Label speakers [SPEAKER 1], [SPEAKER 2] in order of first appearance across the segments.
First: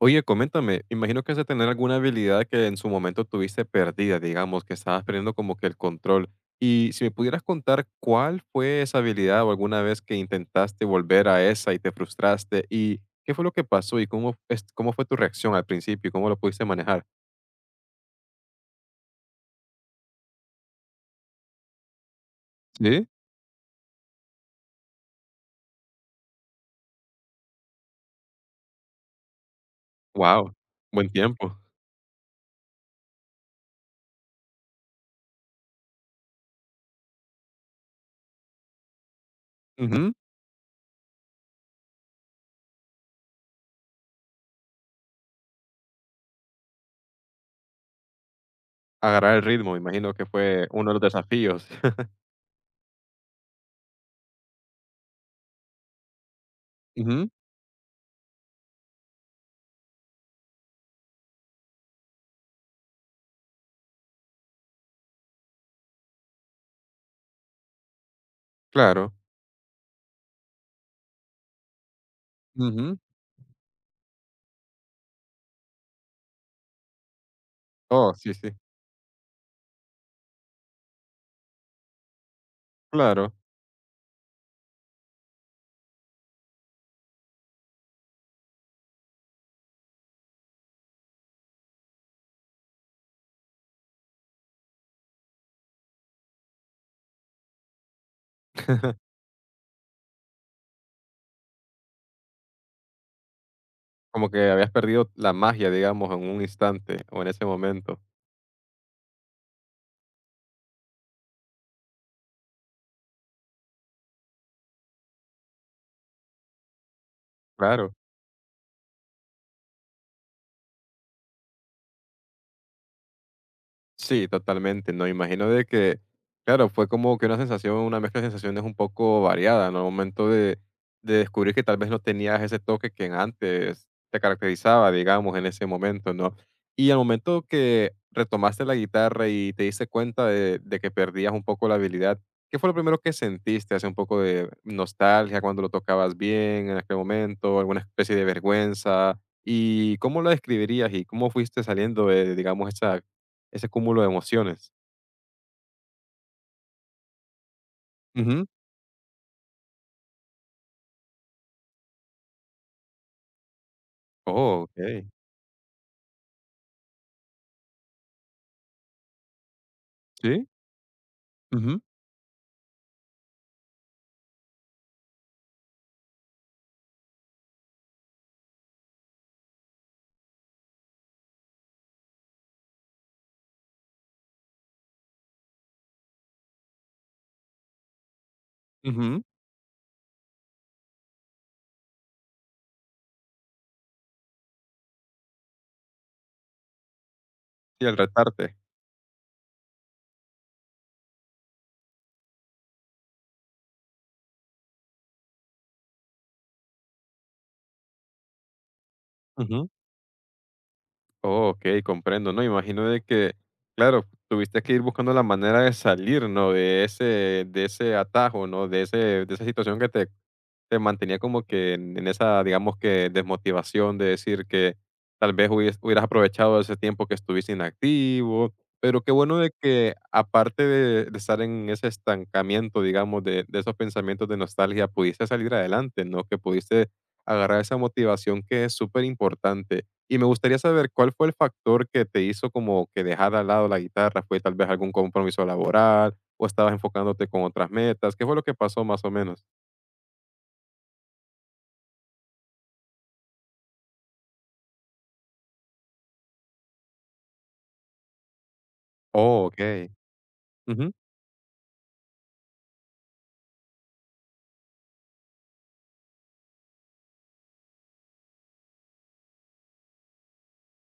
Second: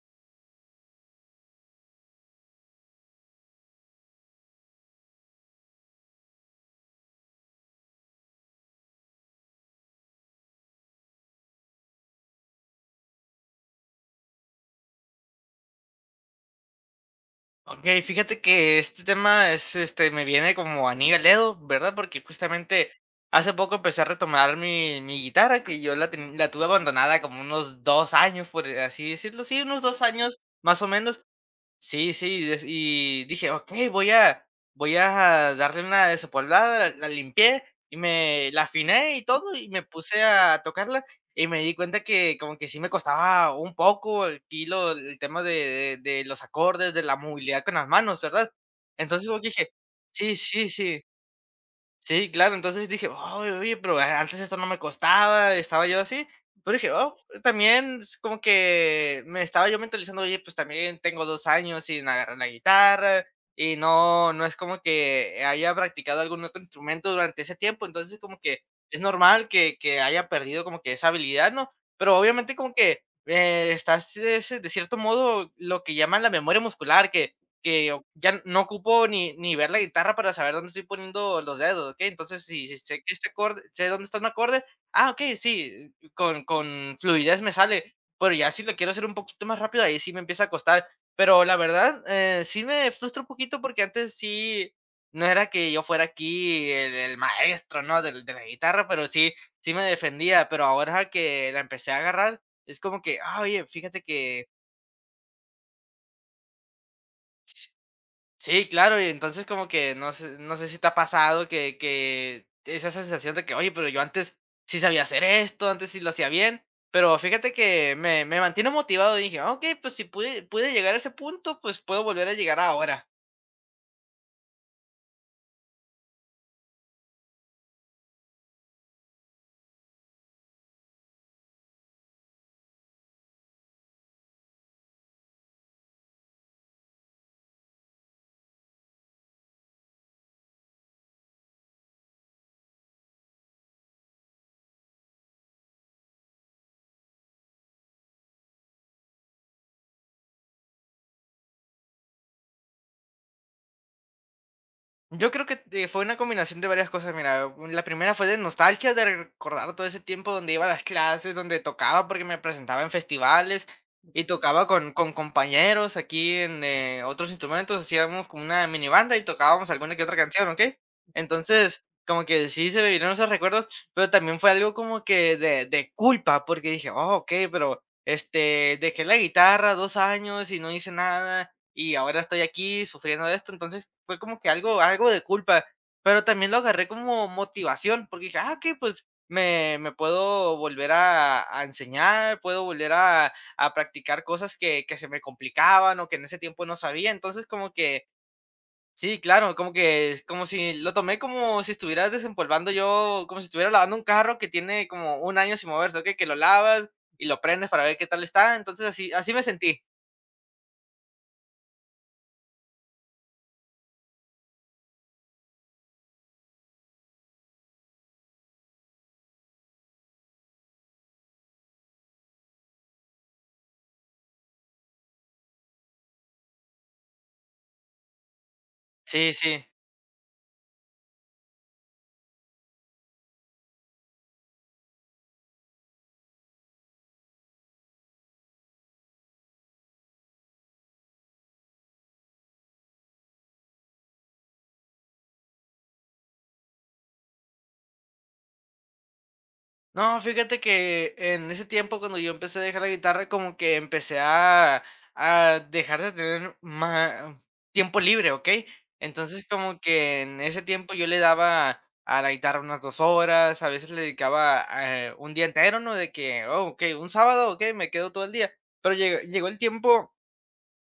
[SPEAKER 1] Oye, coméntame, imagino que has de tener alguna habilidad que en su momento tuviste perdida, digamos, que estabas perdiendo como que el control. Y si me pudieras contar cuál fue esa habilidad o alguna vez que intentaste volver a esa y te frustraste, y qué fue lo que pasó y cómo, cómo fue tu reacción al principio y cómo lo pudiste manejar.
[SPEAKER 2] Okey, fíjate que este tema es, me viene como anillo al dedo, ¿verdad? Porque justamente
[SPEAKER 1] Sí,
[SPEAKER 2] hace poco empecé a retomar mi guitarra, que yo la tuve abandonada como unos 2 años, por así decirlo, sí, unos 2 años
[SPEAKER 1] wow,
[SPEAKER 2] más o
[SPEAKER 1] buen
[SPEAKER 2] menos.
[SPEAKER 1] tiempo.
[SPEAKER 2] Sí, sí, des y dije: "Okey, voy a darle una desempolvada", la limpié y me la afiné y todo, y me
[SPEAKER 1] Ujú.
[SPEAKER 2] puse a tocarla, y me di cuenta que como que sí me costaba un poco aquí lo el tema de los acordes, de la movilidad con las manos, ¿verdad? Entonces,
[SPEAKER 1] Agarrar
[SPEAKER 2] como
[SPEAKER 1] el
[SPEAKER 2] que dije
[SPEAKER 1] ritmo, me imagino que
[SPEAKER 2] sí,
[SPEAKER 1] fue
[SPEAKER 2] sí,
[SPEAKER 1] uno de
[SPEAKER 2] sí.
[SPEAKER 1] los desafíos.
[SPEAKER 2] Sí, claro, entonces dije: Oye, pero antes esto no me costaba", estaba yo así, pero dije: "Oh",
[SPEAKER 1] Ujú.
[SPEAKER 2] también es como que me estaba yo mentalizando: "Oye, pues también tengo 2 años sin agarrar la guitarra, y no es como que haya practicado algún otro instrumento durante ese tiempo, entonces como que es
[SPEAKER 1] Claro.
[SPEAKER 2] normal que haya perdido como que esa habilidad", ¿no? Pero obviamente como
[SPEAKER 1] Ujú.
[SPEAKER 2] que, estás, es de cierto modo, lo que llaman la memoria muscular, que o
[SPEAKER 1] Oh, sí,
[SPEAKER 2] ya
[SPEAKER 1] sí,
[SPEAKER 2] no ocupo ni ver la guitarra para saber dónde estoy poniendo los dedos, ¿ok? Entonces, si sé que este
[SPEAKER 1] claro.
[SPEAKER 2] acorde sé dónde está un acorde, ah, ok, sí, con fluidez me sale, pero ya si lo quiero hacer un poquito más rápido, ahí sí me empieza a costar. Pero la verdad, sí me frustra un poquito porque antes sí, no era que yo fuera aquí el maestro, ¿no?, del de la guitarra, pero sí me defendía, pero ahora que la empecé a agarrar, es como que: "Ah, oye, fíjate
[SPEAKER 1] Como
[SPEAKER 2] que".
[SPEAKER 1] que habías perdido la magia, digamos, en un instante o en ese momento.
[SPEAKER 2] Sí, claro, y entonces como que no sé si te ha pasado que esa sensación de que: "Oye, pero yo antes sí sabía hacer esto, antes sí lo hacía bien", pero fíjate
[SPEAKER 1] Claro.
[SPEAKER 2] que me mantiene motivado, y dije: "Ah, okey, pues si pude llegar a ese punto, pues puedo volver a llegar ahora".
[SPEAKER 1] Sí, totalmente, ¿no? Imagino de que, claro, fue como que una sensación, una mezcla de sensaciones un poco variada, ¿no? Al momento de descubrir que tal vez no tenías ese toque que antes te caracterizaba, digamos, en ese momento, ¿no? Y al momento que retomaste la guitarra y te diste cuenta de que perdías un poco la habilidad, ¿qué fue lo primero que sentiste? ¿Hace un poco de nostalgia cuando lo tocabas bien en aquel momento? ¿Alguna especie de vergüenza? ¿Y cómo lo describirías y cómo fuiste saliendo de, digamos, esa ese cúmulo de emociones?
[SPEAKER 2] Yo creo que, fue una combinación de varias cosas, mira, la primera fue de
[SPEAKER 1] Ujú.
[SPEAKER 2] nostalgia, de recordar todo ese tiempo donde iba a las clases, donde tocaba, porque me presentaba en festivales y
[SPEAKER 1] Oh,
[SPEAKER 2] tocaba con
[SPEAKER 1] okey.
[SPEAKER 2] compañeros aquí en, otros instrumentos, hacíamos como una mini banda y tocábamos alguna que otra canción,
[SPEAKER 1] Sí.
[SPEAKER 2] ¿ok?
[SPEAKER 1] Ujú,
[SPEAKER 2] Entonces, como que sí se me vinieron esos recuerdos, pero también fue algo como que de culpa, porque dije: "Oh, ok pero, dejé la guitarra 2 años y no hice nada, y ahora estoy aquí sufriendo de esto, entonces fue como que algo de culpa, pero también lo agarré como motivación, porque dije: "Ah, okey, pues
[SPEAKER 1] ujú.
[SPEAKER 2] me puedo volver a enseñar, puedo volver a practicar cosas que se me complicaban o que en ese tiempo no sabía", entonces como
[SPEAKER 1] Y al
[SPEAKER 2] que
[SPEAKER 1] retarte.
[SPEAKER 2] sí, claro, como que es como si lo tomé como si estuvieras desempolvando yo como si estuviera lavando un carro que tiene como un año sin moverse, okey, que lo lavas y lo prendes para ver qué tal está, entonces así así me
[SPEAKER 1] Ujú.
[SPEAKER 2] sentí.
[SPEAKER 1] Oh, okey, comprendo, ¿no? Imagino de que, claro, tuviste que ir buscando la manera de salir, ¿no? De ese atajo, ¿no? De ese de esa situación que te te mantenía como que en esa, digamos que desmotivación de decir que tal vez hubieras aprovechado ese tiempo que estuviste inactivo, pero qué
[SPEAKER 2] Sí,
[SPEAKER 1] bueno de
[SPEAKER 2] sí.
[SPEAKER 1] que aparte de estar en ese estancamiento, digamos, de esos pensamientos de nostalgia, pudiste salir adelante, ¿no? Que pudiste agarrar esa motivación que es súper importante. Y me gustaría saber cuál fue el factor que te hizo como que dejar al lado la guitarra, fue tal vez algún compromiso laboral o estabas enfocándote con otras metas, ¿qué fue lo que pasó más o menos?
[SPEAKER 2] No, fíjate que en ese tiempo cuando yo empecé a dejar la guitarra, como que empecé a dejar de tener más tiempo libre, ¿ok? Entonces
[SPEAKER 1] Oh,
[SPEAKER 2] como
[SPEAKER 1] ok.
[SPEAKER 2] que en ese
[SPEAKER 1] Ujú,
[SPEAKER 2] tiempo yo le daba a la guitarra unas 2 horas, a veces le dedicaba un día entero, ¿no? De que, oh, ok, un sábado, ok, me quedo todo el día. Pero llegó el tiempo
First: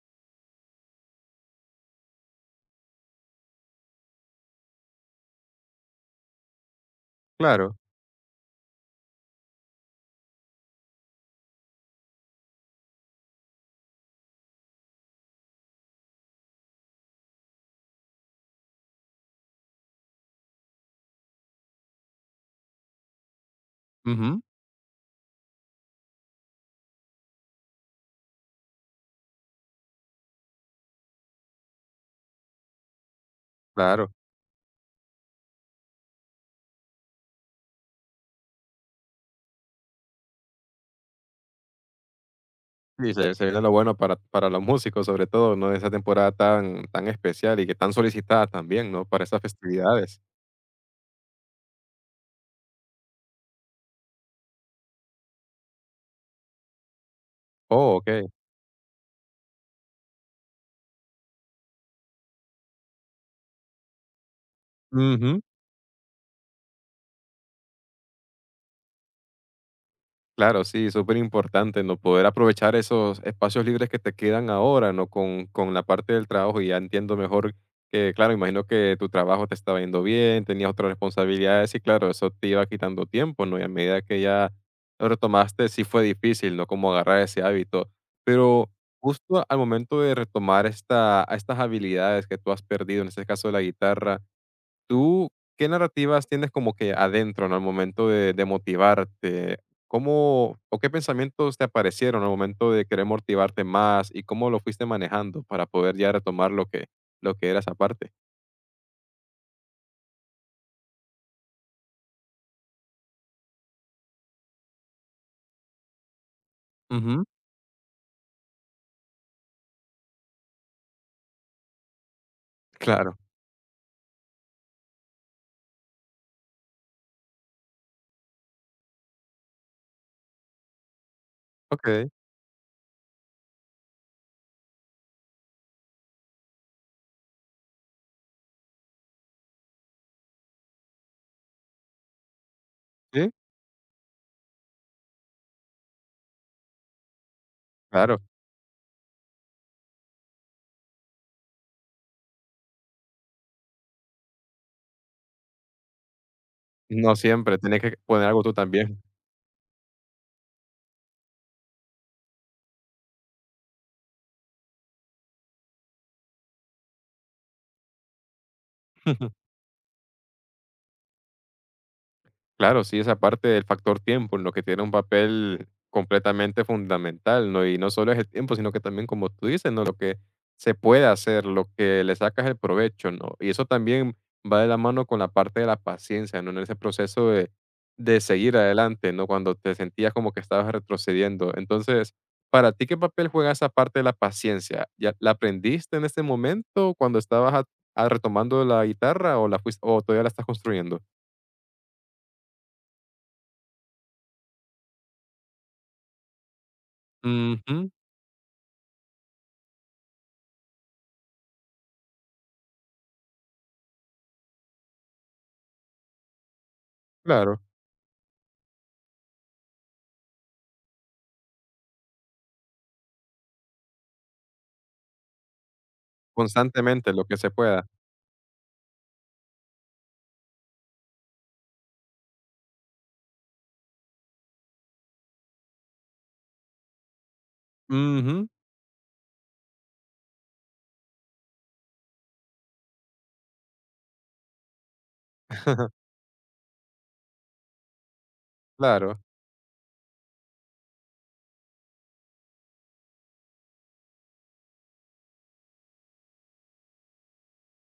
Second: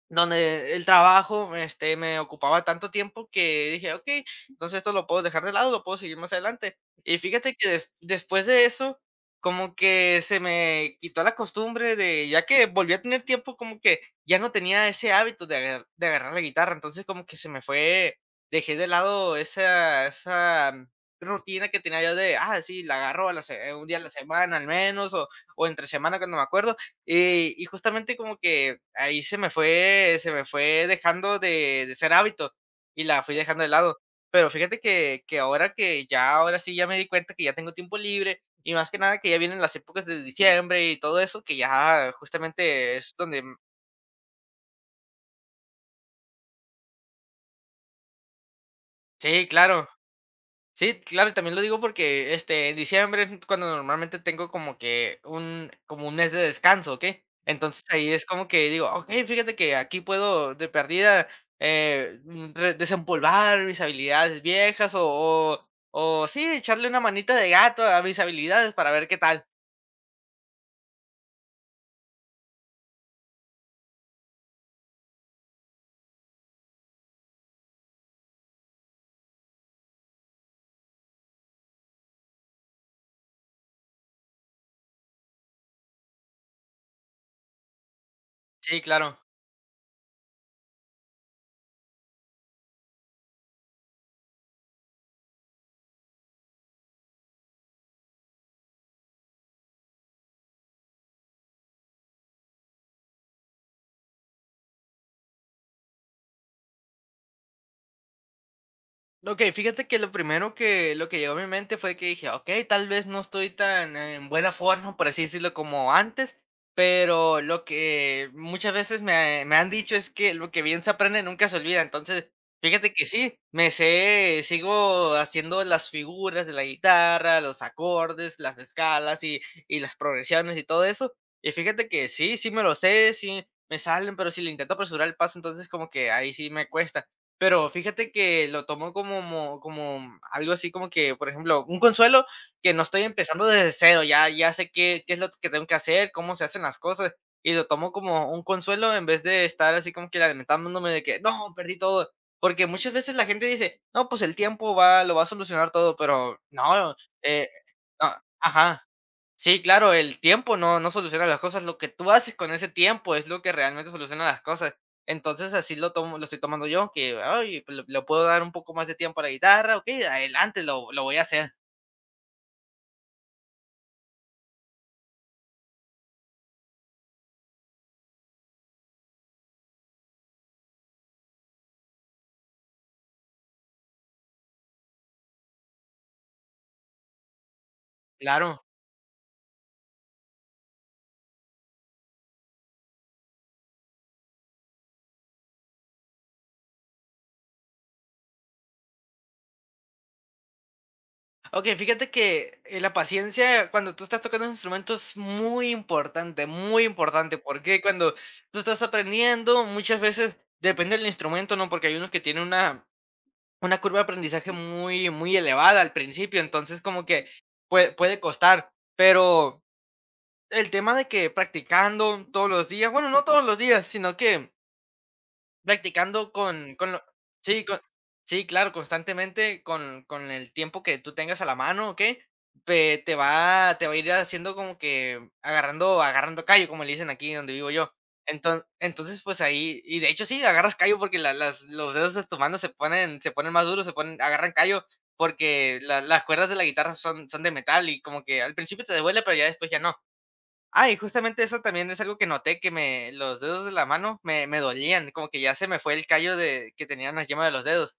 [SPEAKER 2] donde el trabajo, me ocupaba tanto tiempo que dije: "Okey, entonces esto lo puedo dejar de lado, lo puedo seguir más adelante". Y fíjate que
[SPEAKER 1] claro,
[SPEAKER 2] después de eso, como que se me quitó la costumbre de ya que volví a tener tiempo, como que ya no tenía ese hábito de agar de agarrar la guitarra. Entonces, como que se me fue dejé de lado esa rutina que tenía yo de, ah, sí, la agarro a la se un día a la
[SPEAKER 1] ujú,
[SPEAKER 2] semana al menos, o entre semana cuando me acuerdo. Y justamente como que ahí se me fue dejando de ser hábito, y la fui dejando de lado.
[SPEAKER 1] claro.
[SPEAKER 2] Pero fíjate que ahora que ya ahora sí ya me di cuenta que ya tengo tiempo libre, y más que nada que ya vienen las épocas de diciembre y todo eso, que ya justamente
[SPEAKER 1] Y
[SPEAKER 2] es
[SPEAKER 1] se
[SPEAKER 2] donde
[SPEAKER 1] se viene lo bueno para los músicos, sobre todo, ¿no? Esa temporada tan tan especial y que tan solicitada también, ¿no? Para esas
[SPEAKER 2] sí, claro.
[SPEAKER 1] festividades.
[SPEAKER 2] Sí, claro, y también lo digo porque, en diciembre es cuando normalmente tengo como que un como un mes de descanso, ¿okey? Entonces,
[SPEAKER 1] Oh,
[SPEAKER 2] ahí es
[SPEAKER 1] okey.
[SPEAKER 2] como que digo: "Okey, fíjate que aquí puedo de perdida, re desempolvar mis habilidades viejas o
[SPEAKER 1] Ujú.
[SPEAKER 2] o sí, echarle una manita de gato a mis habilidades para ver qué tal".
[SPEAKER 1] Claro, sí, súper importante, ¿no? Poder aprovechar esos espacios libres que te quedan ahora, ¿no? Con la parte del trabajo y ya entiendo mejor que, claro, imagino que tu trabajo te estaba yendo bien, tenías otras responsabilidades y claro, eso te iba quitando tiempo, ¿no? Y a medida que ya lo retomaste, sí fue difícil, ¿no? Como agarrar ese hábito. Pero
[SPEAKER 2] Sí, claro.
[SPEAKER 1] justo al momento de retomar esta, a estas habilidades que tú has perdido, en este caso la guitarra, ¿tú qué narrativas tienes como que adentro, ¿no? al momento de motivarte? ¿Cómo o qué pensamientos te aparecieron al momento de querer motivarte más y cómo lo fuiste manejando para poder ya retomar lo que era esa parte?
[SPEAKER 2] Ok, fíjate que lo primero que lo que llegó a mi mente fue que dije: ok, tal vez no estoy tan en buena forma, por así decirlo, como antes",
[SPEAKER 1] Ujú.
[SPEAKER 2] pero lo que muchas veces me han dicho es que lo que bien se aprende nunca se olvida. Entonces, fíjate que
[SPEAKER 1] Claro.
[SPEAKER 2] sí, me sé sigo haciendo las figuras de la guitarra, los acordes, las escalas y las progresiones y todo eso. Y fíjate que
[SPEAKER 1] Ok.
[SPEAKER 2] sí, sí me lo sé, sí me salen, pero si le intento apresurar el paso, entonces como que ahí sí me cuesta. Pero fíjate que lo tomo como algo así como que, por ejemplo, un consuelo que no estoy
[SPEAKER 1] Sí,
[SPEAKER 2] empezando desde cero, ya sé qué es lo que tengo que hacer, cómo se hacen las cosas, y lo tomo
[SPEAKER 1] claro.
[SPEAKER 2] como un consuelo en vez de estar así como que lamentándome de que: "No, perdí todo". Porque muchas veces la gente dice: "No, pues el tiempo va lo va a solucionar todo", pero no,
[SPEAKER 1] No
[SPEAKER 2] eh,
[SPEAKER 1] siempre. Tienes que poner algo tú
[SPEAKER 2] ajá.
[SPEAKER 1] también.
[SPEAKER 2] Sí, claro, el tiempo no soluciona las cosas, lo que tú haces con ese tiempo es lo que realmente soluciona las cosas. Entonces, así lo estoy tomando yo, que, ay, pues, le puedo dar un poco más de tiempo a la guitarra, ¿ok? adelante, lo voy a hacer,
[SPEAKER 1] Claro, sí, esa parte del factor tiempo, en lo que tiene un papel completamente fundamental, ¿no? Y no solo es el tiempo, sino que también, como tú dices, ¿no? Lo que se puede hacer, lo que le sacas el provecho, ¿no? Y eso también va de la mano con la parte de la paciencia, ¿no? En ese proceso de seguir
[SPEAKER 2] claro.
[SPEAKER 1] adelante, ¿no? Cuando te sentías como que estabas retrocediendo. Entonces, ¿para ti qué papel juega esa parte de la paciencia? ¿Ya la aprendiste en ese momento cuando estabas retomando la guitarra o la o todavía la estás construyendo?
[SPEAKER 2] Okey, fíjate que, la paciencia cuando tú estás tocando un instrumento es muy importante, porque cuando tú estás aprendiendo, muchas veces depende del instrumento, ¿no? Porque hay unos que tienen una curva de aprendizaje muy, muy elevada al principio, entonces como que
[SPEAKER 1] Claro,
[SPEAKER 2] puede costar, pero el tema de que practicando todos los días, bueno, no todos los días, sino que practicando con
[SPEAKER 1] constantemente lo que se
[SPEAKER 2] sí, con
[SPEAKER 1] pueda.
[SPEAKER 2] sí, claro, constantemente con el tiempo que tú tengas a la mano o qué, pe te va a ir haciendo como que agarrando callo, como le dicen aquí donde vivo yo.
[SPEAKER 1] Ujú.
[SPEAKER 2] Entonces, pues, ahí y de hecho sí, agarras callo porque la las los dedos de tus manos se ponen más duros, se ponen agarran callo porque la las cuerdas de la guitarra son de metal y como que al principio te
[SPEAKER 1] Claro.
[SPEAKER 2] duele, pero ya después ya no. Ah, y justamente eso también es algo que noté, que me los dedos de la mano me dolían, como que ya se me fue el callo de que tenían la yema de los dedos.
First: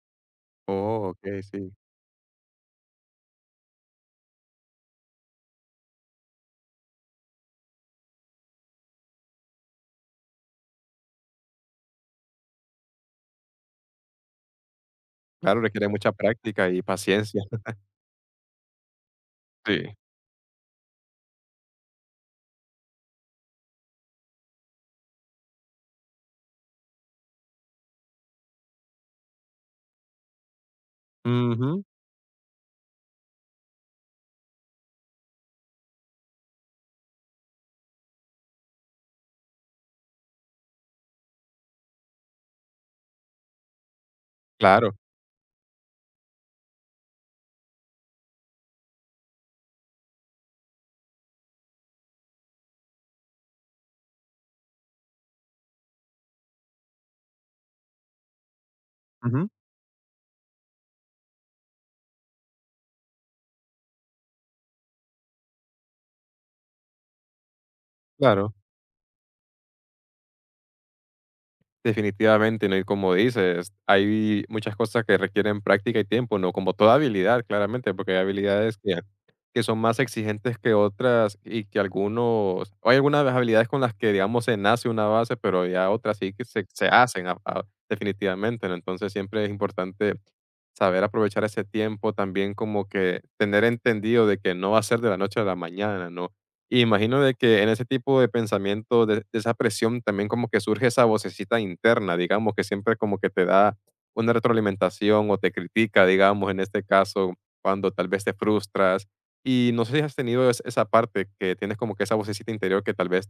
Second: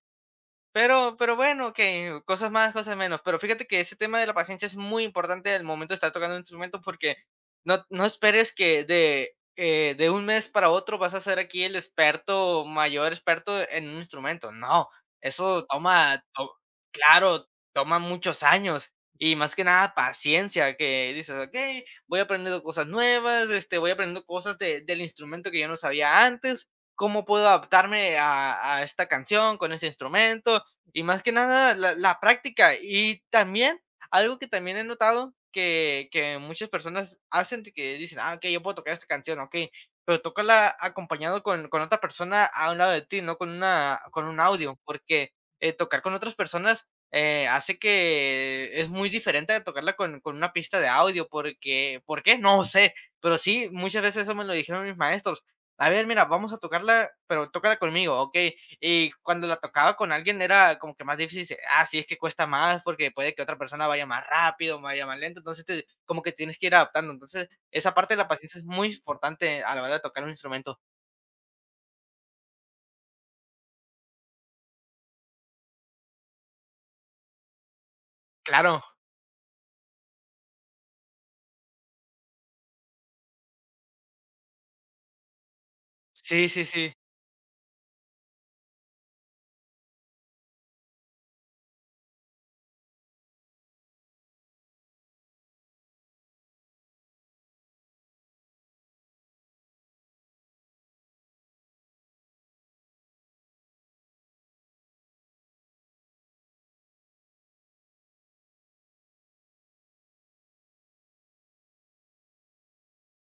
[SPEAKER 1] Oh,
[SPEAKER 2] Pero
[SPEAKER 1] okey, sí.
[SPEAKER 2] bueno, que cosas más, cosas menos. Pero fíjate que ese tema de la paciencia es muy importante al momento de estar tocando un instrumento, porque no esperes que de un mes para otro vas a ser aquí el experto, mayor experto en un instrumento. No,
[SPEAKER 1] Claro,
[SPEAKER 2] eso
[SPEAKER 1] requiere mucha
[SPEAKER 2] toma to
[SPEAKER 1] práctica y paciencia.
[SPEAKER 2] claro, toma muchos años y más que nada
[SPEAKER 1] Sí.
[SPEAKER 2] paciencia, que dices: "Okey, voy aprendiendo cosas nuevas, voy aprendiendo cosas de del instrumento que yo no sabía antes, cómo puedo adaptarme a esta canción con ese instrumento". Y más que nada
[SPEAKER 1] Ujú,
[SPEAKER 2] la práctica. Y también, algo que también he notado que, muchas personas hacen, de que dicen, ah, ok, yo puedo tocar esta canción, ok, pero tócala acompañado con, otra persona a un lado de ti, no con, una, con un audio,
[SPEAKER 1] claro.
[SPEAKER 2] porque tocar con otras personas hace que es muy diferente de tocarla con, una pista de audio, porque, ¿por qué? No sé, pero sí, muchas veces eso me lo dijeron mis maestros. A ver, mira, vamos a tocarla, pero tócala conmigo, ok. Y cuando
[SPEAKER 1] Ujú,
[SPEAKER 2] la tocaba con alguien era como que más difícil, dice, ah, sí, es que cuesta más porque puede que otra persona vaya más rápido, vaya más lento, entonces como que tienes que ir adaptando. Entonces, esa parte de la
[SPEAKER 1] claro.
[SPEAKER 2] paciencia es muy importante a la hora de tocar un instrumento.
[SPEAKER 1] Definitivamente, ¿no? Y como dices, hay muchas cosas que requieren práctica y tiempo, ¿no? Como toda habilidad, claramente, porque hay habilidades
[SPEAKER 2] Claro,
[SPEAKER 1] que son más exigentes que otras y que algunos o hay algunas habilidades con las que, digamos, se nace una base, pero ya otras sí que
[SPEAKER 2] sí, sí,
[SPEAKER 1] se
[SPEAKER 2] sí,
[SPEAKER 1] hacen a definitivamente, ¿no? Entonces, siempre es importante saber aprovechar ese tiempo, también como que tener entendido de que no va a ser de la noche a la mañana, ¿no? Y imagino de que en ese tipo de pensamiento, de esa presión, también como que surge esa vocecita interna, digamos, que siempre como que te da una retroalimentación o te critica, digamos, en este caso, cuando tal vez te frustras. Y no sé si has tenido esa parte que tienes como que esa vocecita interior que tal vez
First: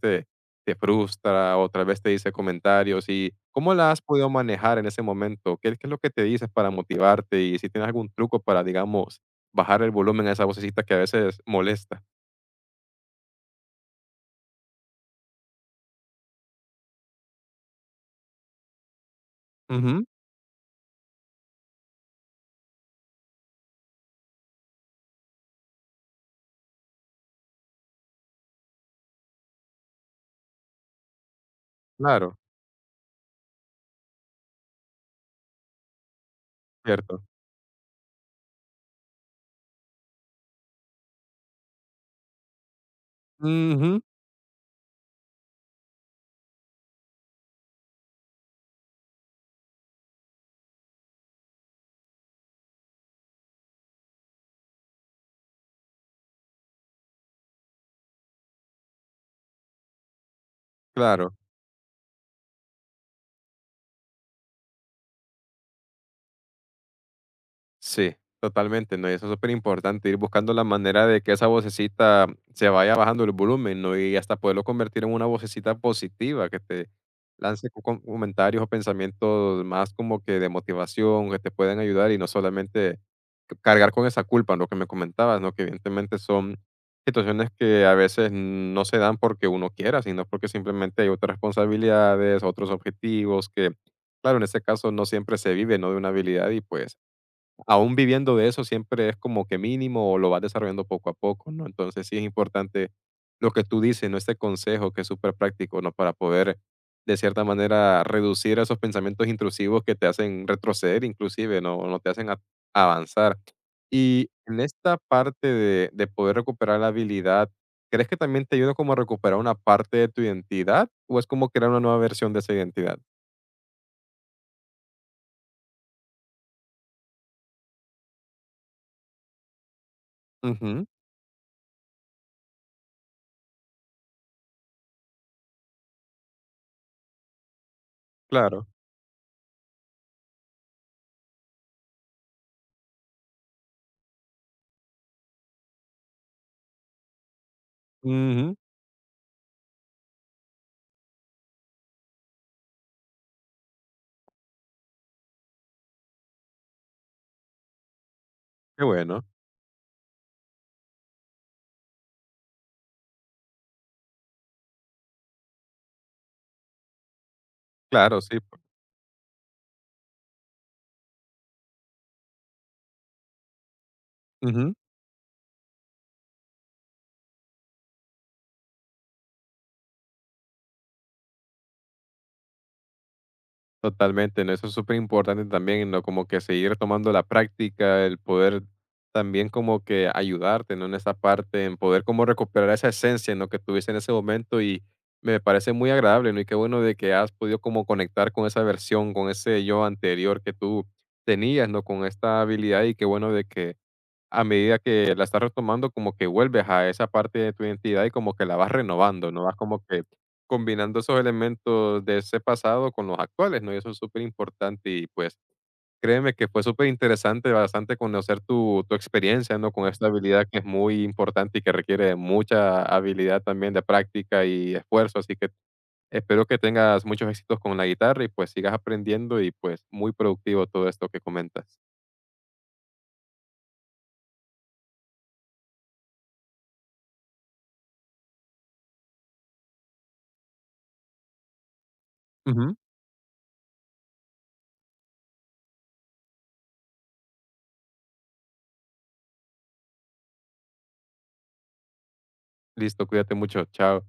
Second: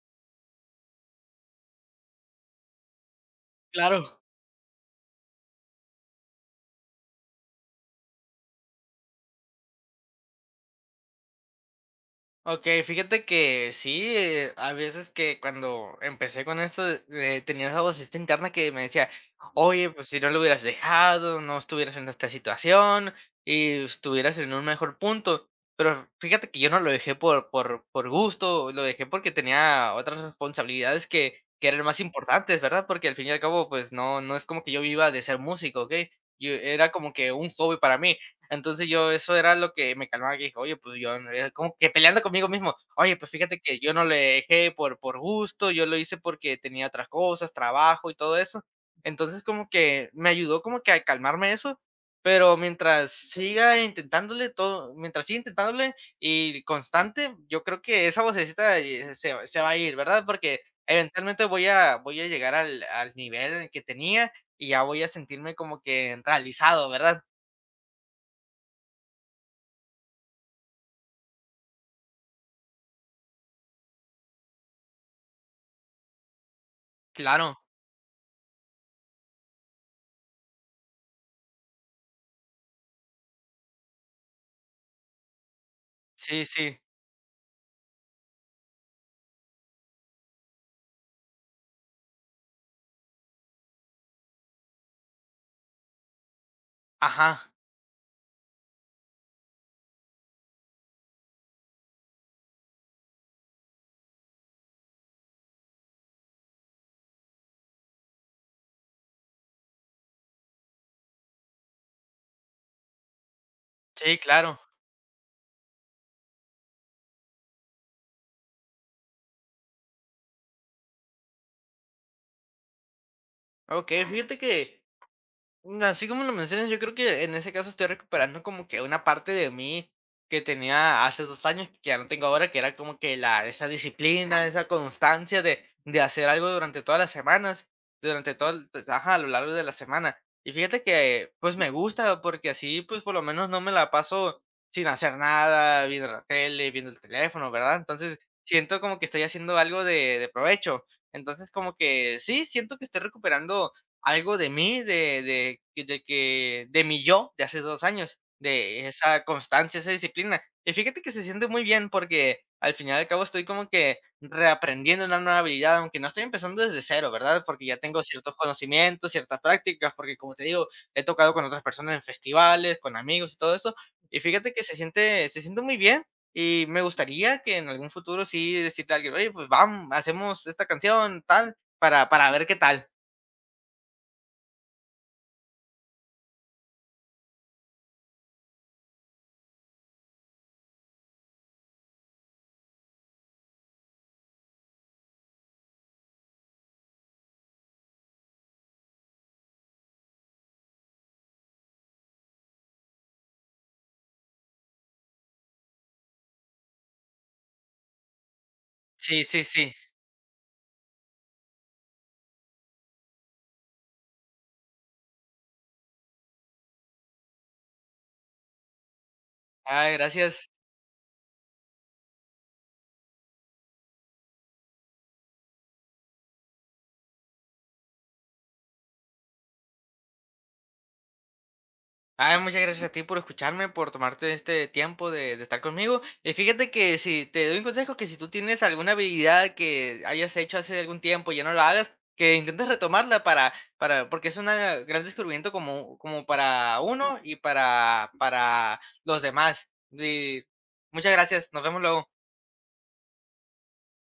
[SPEAKER 1] te frustra, otra vez te dice comentarios y ¿cómo la has
[SPEAKER 2] claro.
[SPEAKER 1] podido manejar en ese momento? ¿Qué, qué es lo que te dices para motivarte? Y si tienes algún truco para, digamos, bajar el volumen a esa vocecita que a veces molesta.
[SPEAKER 2] Okey, fíjate que sí, a veces que cuando empecé con esto, tenía esa vocecita interna que me decía: "Oye,
[SPEAKER 1] Ujú,
[SPEAKER 2] pues si no lo hubieras dejado, no estuvieras en esta situación y estuvieras en un mejor punto". Pero fíjate que yo no lo dejé por gusto, lo dejé porque tenía otras responsabilidades que eran más
[SPEAKER 1] claro,
[SPEAKER 2] importantes, ¿verdad? Porque al fin y al cabo, pues no es como que yo viva de ser músico, ¿okey? Yo era como
[SPEAKER 1] cierto.
[SPEAKER 2] que un hobby para mí. Entonces yo eso era lo que me calmaba, que dije: "Oye, pues yo", como que peleando conmigo mismo: "Oye, pues fíjate que yo
[SPEAKER 1] Ujú,
[SPEAKER 2] no le dejé por gusto, yo lo hice porque tenía otras cosas, trabajo y todo eso". Entonces como que me ayudó como que a calmarme eso, pero mientras siga intentándole y constante, yo creo que esa vocecita, se va a ir, ¿verdad? Porque
[SPEAKER 1] claro.
[SPEAKER 2] eventualmente voy a llegar al nivel en el que tenía y ya voy a sentirme como que realizado, ¿verdad?
[SPEAKER 1] Sí, totalmente, ¿no? Y eso es súper importante, ir buscando la manera de que esa vocecita se vaya bajando el volumen, ¿no? Y hasta poderlo convertir en una vocecita positiva, que te
[SPEAKER 2] Claro.
[SPEAKER 1] lance comentarios o pensamientos más como que de motivación, que te pueden ayudar y no solamente cargar con esa culpa, lo que me comentabas, ¿no? Que evidentemente
[SPEAKER 2] Sí,
[SPEAKER 1] son
[SPEAKER 2] sí.
[SPEAKER 1] situaciones que a veces no se dan porque uno quiera, sino porque simplemente hay otras responsabilidades, otros objetivos que, claro, en este caso no siempre se vive, ¿no? De una habilidad y pues
[SPEAKER 2] Ajá.
[SPEAKER 1] aún viviendo de eso, siempre es como que mínimo o lo vas desarrollando poco a poco, ¿no? Entonces sí es importante lo que tú dices, ¿no? Este consejo que es súper práctico, ¿no? Para poder, de cierta manera, reducir esos pensamientos intrusivos que te hacen retroceder, inclusive, ¿no? O no te hacen avanzar.
[SPEAKER 2] Sí,
[SPEAKER 1] Y
[SPEAKER 2] claro.
[SPEAKER 1] en esta parte de poder recuperar la habilidad, ¿crees que también te ayuda como a recuperar una parte de tu identidad? ¿O es como crear una nueva versión de esa identidad?
[SPEAKER 2] Okey, fíjate que, así como lo mencionas, yo creo que en ese caso estoy recuperando como que una parte de mí que
[SPEAKER 1] Ujú,
[SPEAKER 2] tenía hace 2 años, que ya no tengo ahora, que era como que esa disciplina, esa constancia de hacer algo durante todas las semanas, durante todo,
[SPEAKER 1] claro.
[SPEAKER 2] pues, ajá, a lo largo de la semana. Y fíjate que pues me gusta porque así pues por lo menos no me la paso sin hacer nada, viendo la tele, viendo el teléfono, ¿verdad? Entonces
[SPEAKER 1] Ujú,
[SPEAKER 2] siento como que estoy haciendo algo de provecho. Entonces como que sí, siento que estoy recuperando algo de mí, de mi yo de hace 2 años,
[SPEAKER 1] qué
[SPEAKER 2] de esa
[SPEAKER 1] bueno.
[SPEAKER 2] constancia, esa disciplina. Y fíjate que se siente muy bien, porque al final y al cabo estoy como que reaprendiendo una nueva habilidad, aunque no estoy empezando desde cero, ¿verdad? Porque ya tengo
[SPEAKER 1] Claro,
[SPEAKER 2] ciertos
[SPEAKER 1] sí.
[SPEAKER 2] conocimientos, ciertas prácticas, porque como te digo, he tocado con otras personas en festivales, con amigos y todo eso. Y fíjate que
[SPEAKER 1] Ujú.
[SPEAKER 2] se siente muy bien, y me gustaría que en algún futuro sí decirle a alguien: "Oye, pues vamos hacemos esta canción, tal", para ver qué tal.
[SPEAKER 1] Totalmente, ¿no? Eso es súper importante también, ¿no? Como que seguir tomando la práctica, el poder también como que ayudarte, ¿no? En esa parte, en poder como recuperar esa esencia, ¿no? Que tuviste en ese momento y me parece muy agradable, ¿no? Y qué bueno de que has podido como conectar con esa versión, con ese yo anterior que tú tenías, ¿no? Con esta habilidad y qué bueno de que a medida que la estás retomando, como que vuelves a esa parte de tu identidad y como que la vas
[SPEAKER 2] Sí,
[SPEAKER 1] renovando,
[SPEAKER 2] sí,
[SPEAKER 1] ¿no? Vas
[SPEAKER 2] sí.
[SPEAKER 1] como que combinando esos elementos de ese pasado con los actuales, ¿no? Y eso es súper importante y pues créeme que fue súper interesante, bastante conocer tu, tu experiencia, ¿no? Con
[SPEAKER 2] Ah,
[SPEAKER 1] esta habilidad
[SPEAKER 2] gracias.
[SPEAKER 1] que es muy importante y que requiere de mucha habilidad también de práctica y esfuerzo, así que espero que tengas muchos éxitos con la guitarra y pues sigas aprendiendo y pues muy productivo todo esto que comentas.
[SPEAKER 2] Ah, muchas gracias a ti por escucharme, por tomarte este tiempo de estar conmigo. Y fíjate que si te doy un consejo, que si tú tienes alguna habilidad que hayas hecho hace algún tiempo y ya no la hagas, que intentes
[SPEAKER 1] Ujú.
[SPEAKER 2] retomarla para, porque es un gran descubrimiento como para uno y para los demás. Y muchas gracias. Nos vemos luego.
[SPEAKER 1] Listo, cuídate mucho, chao.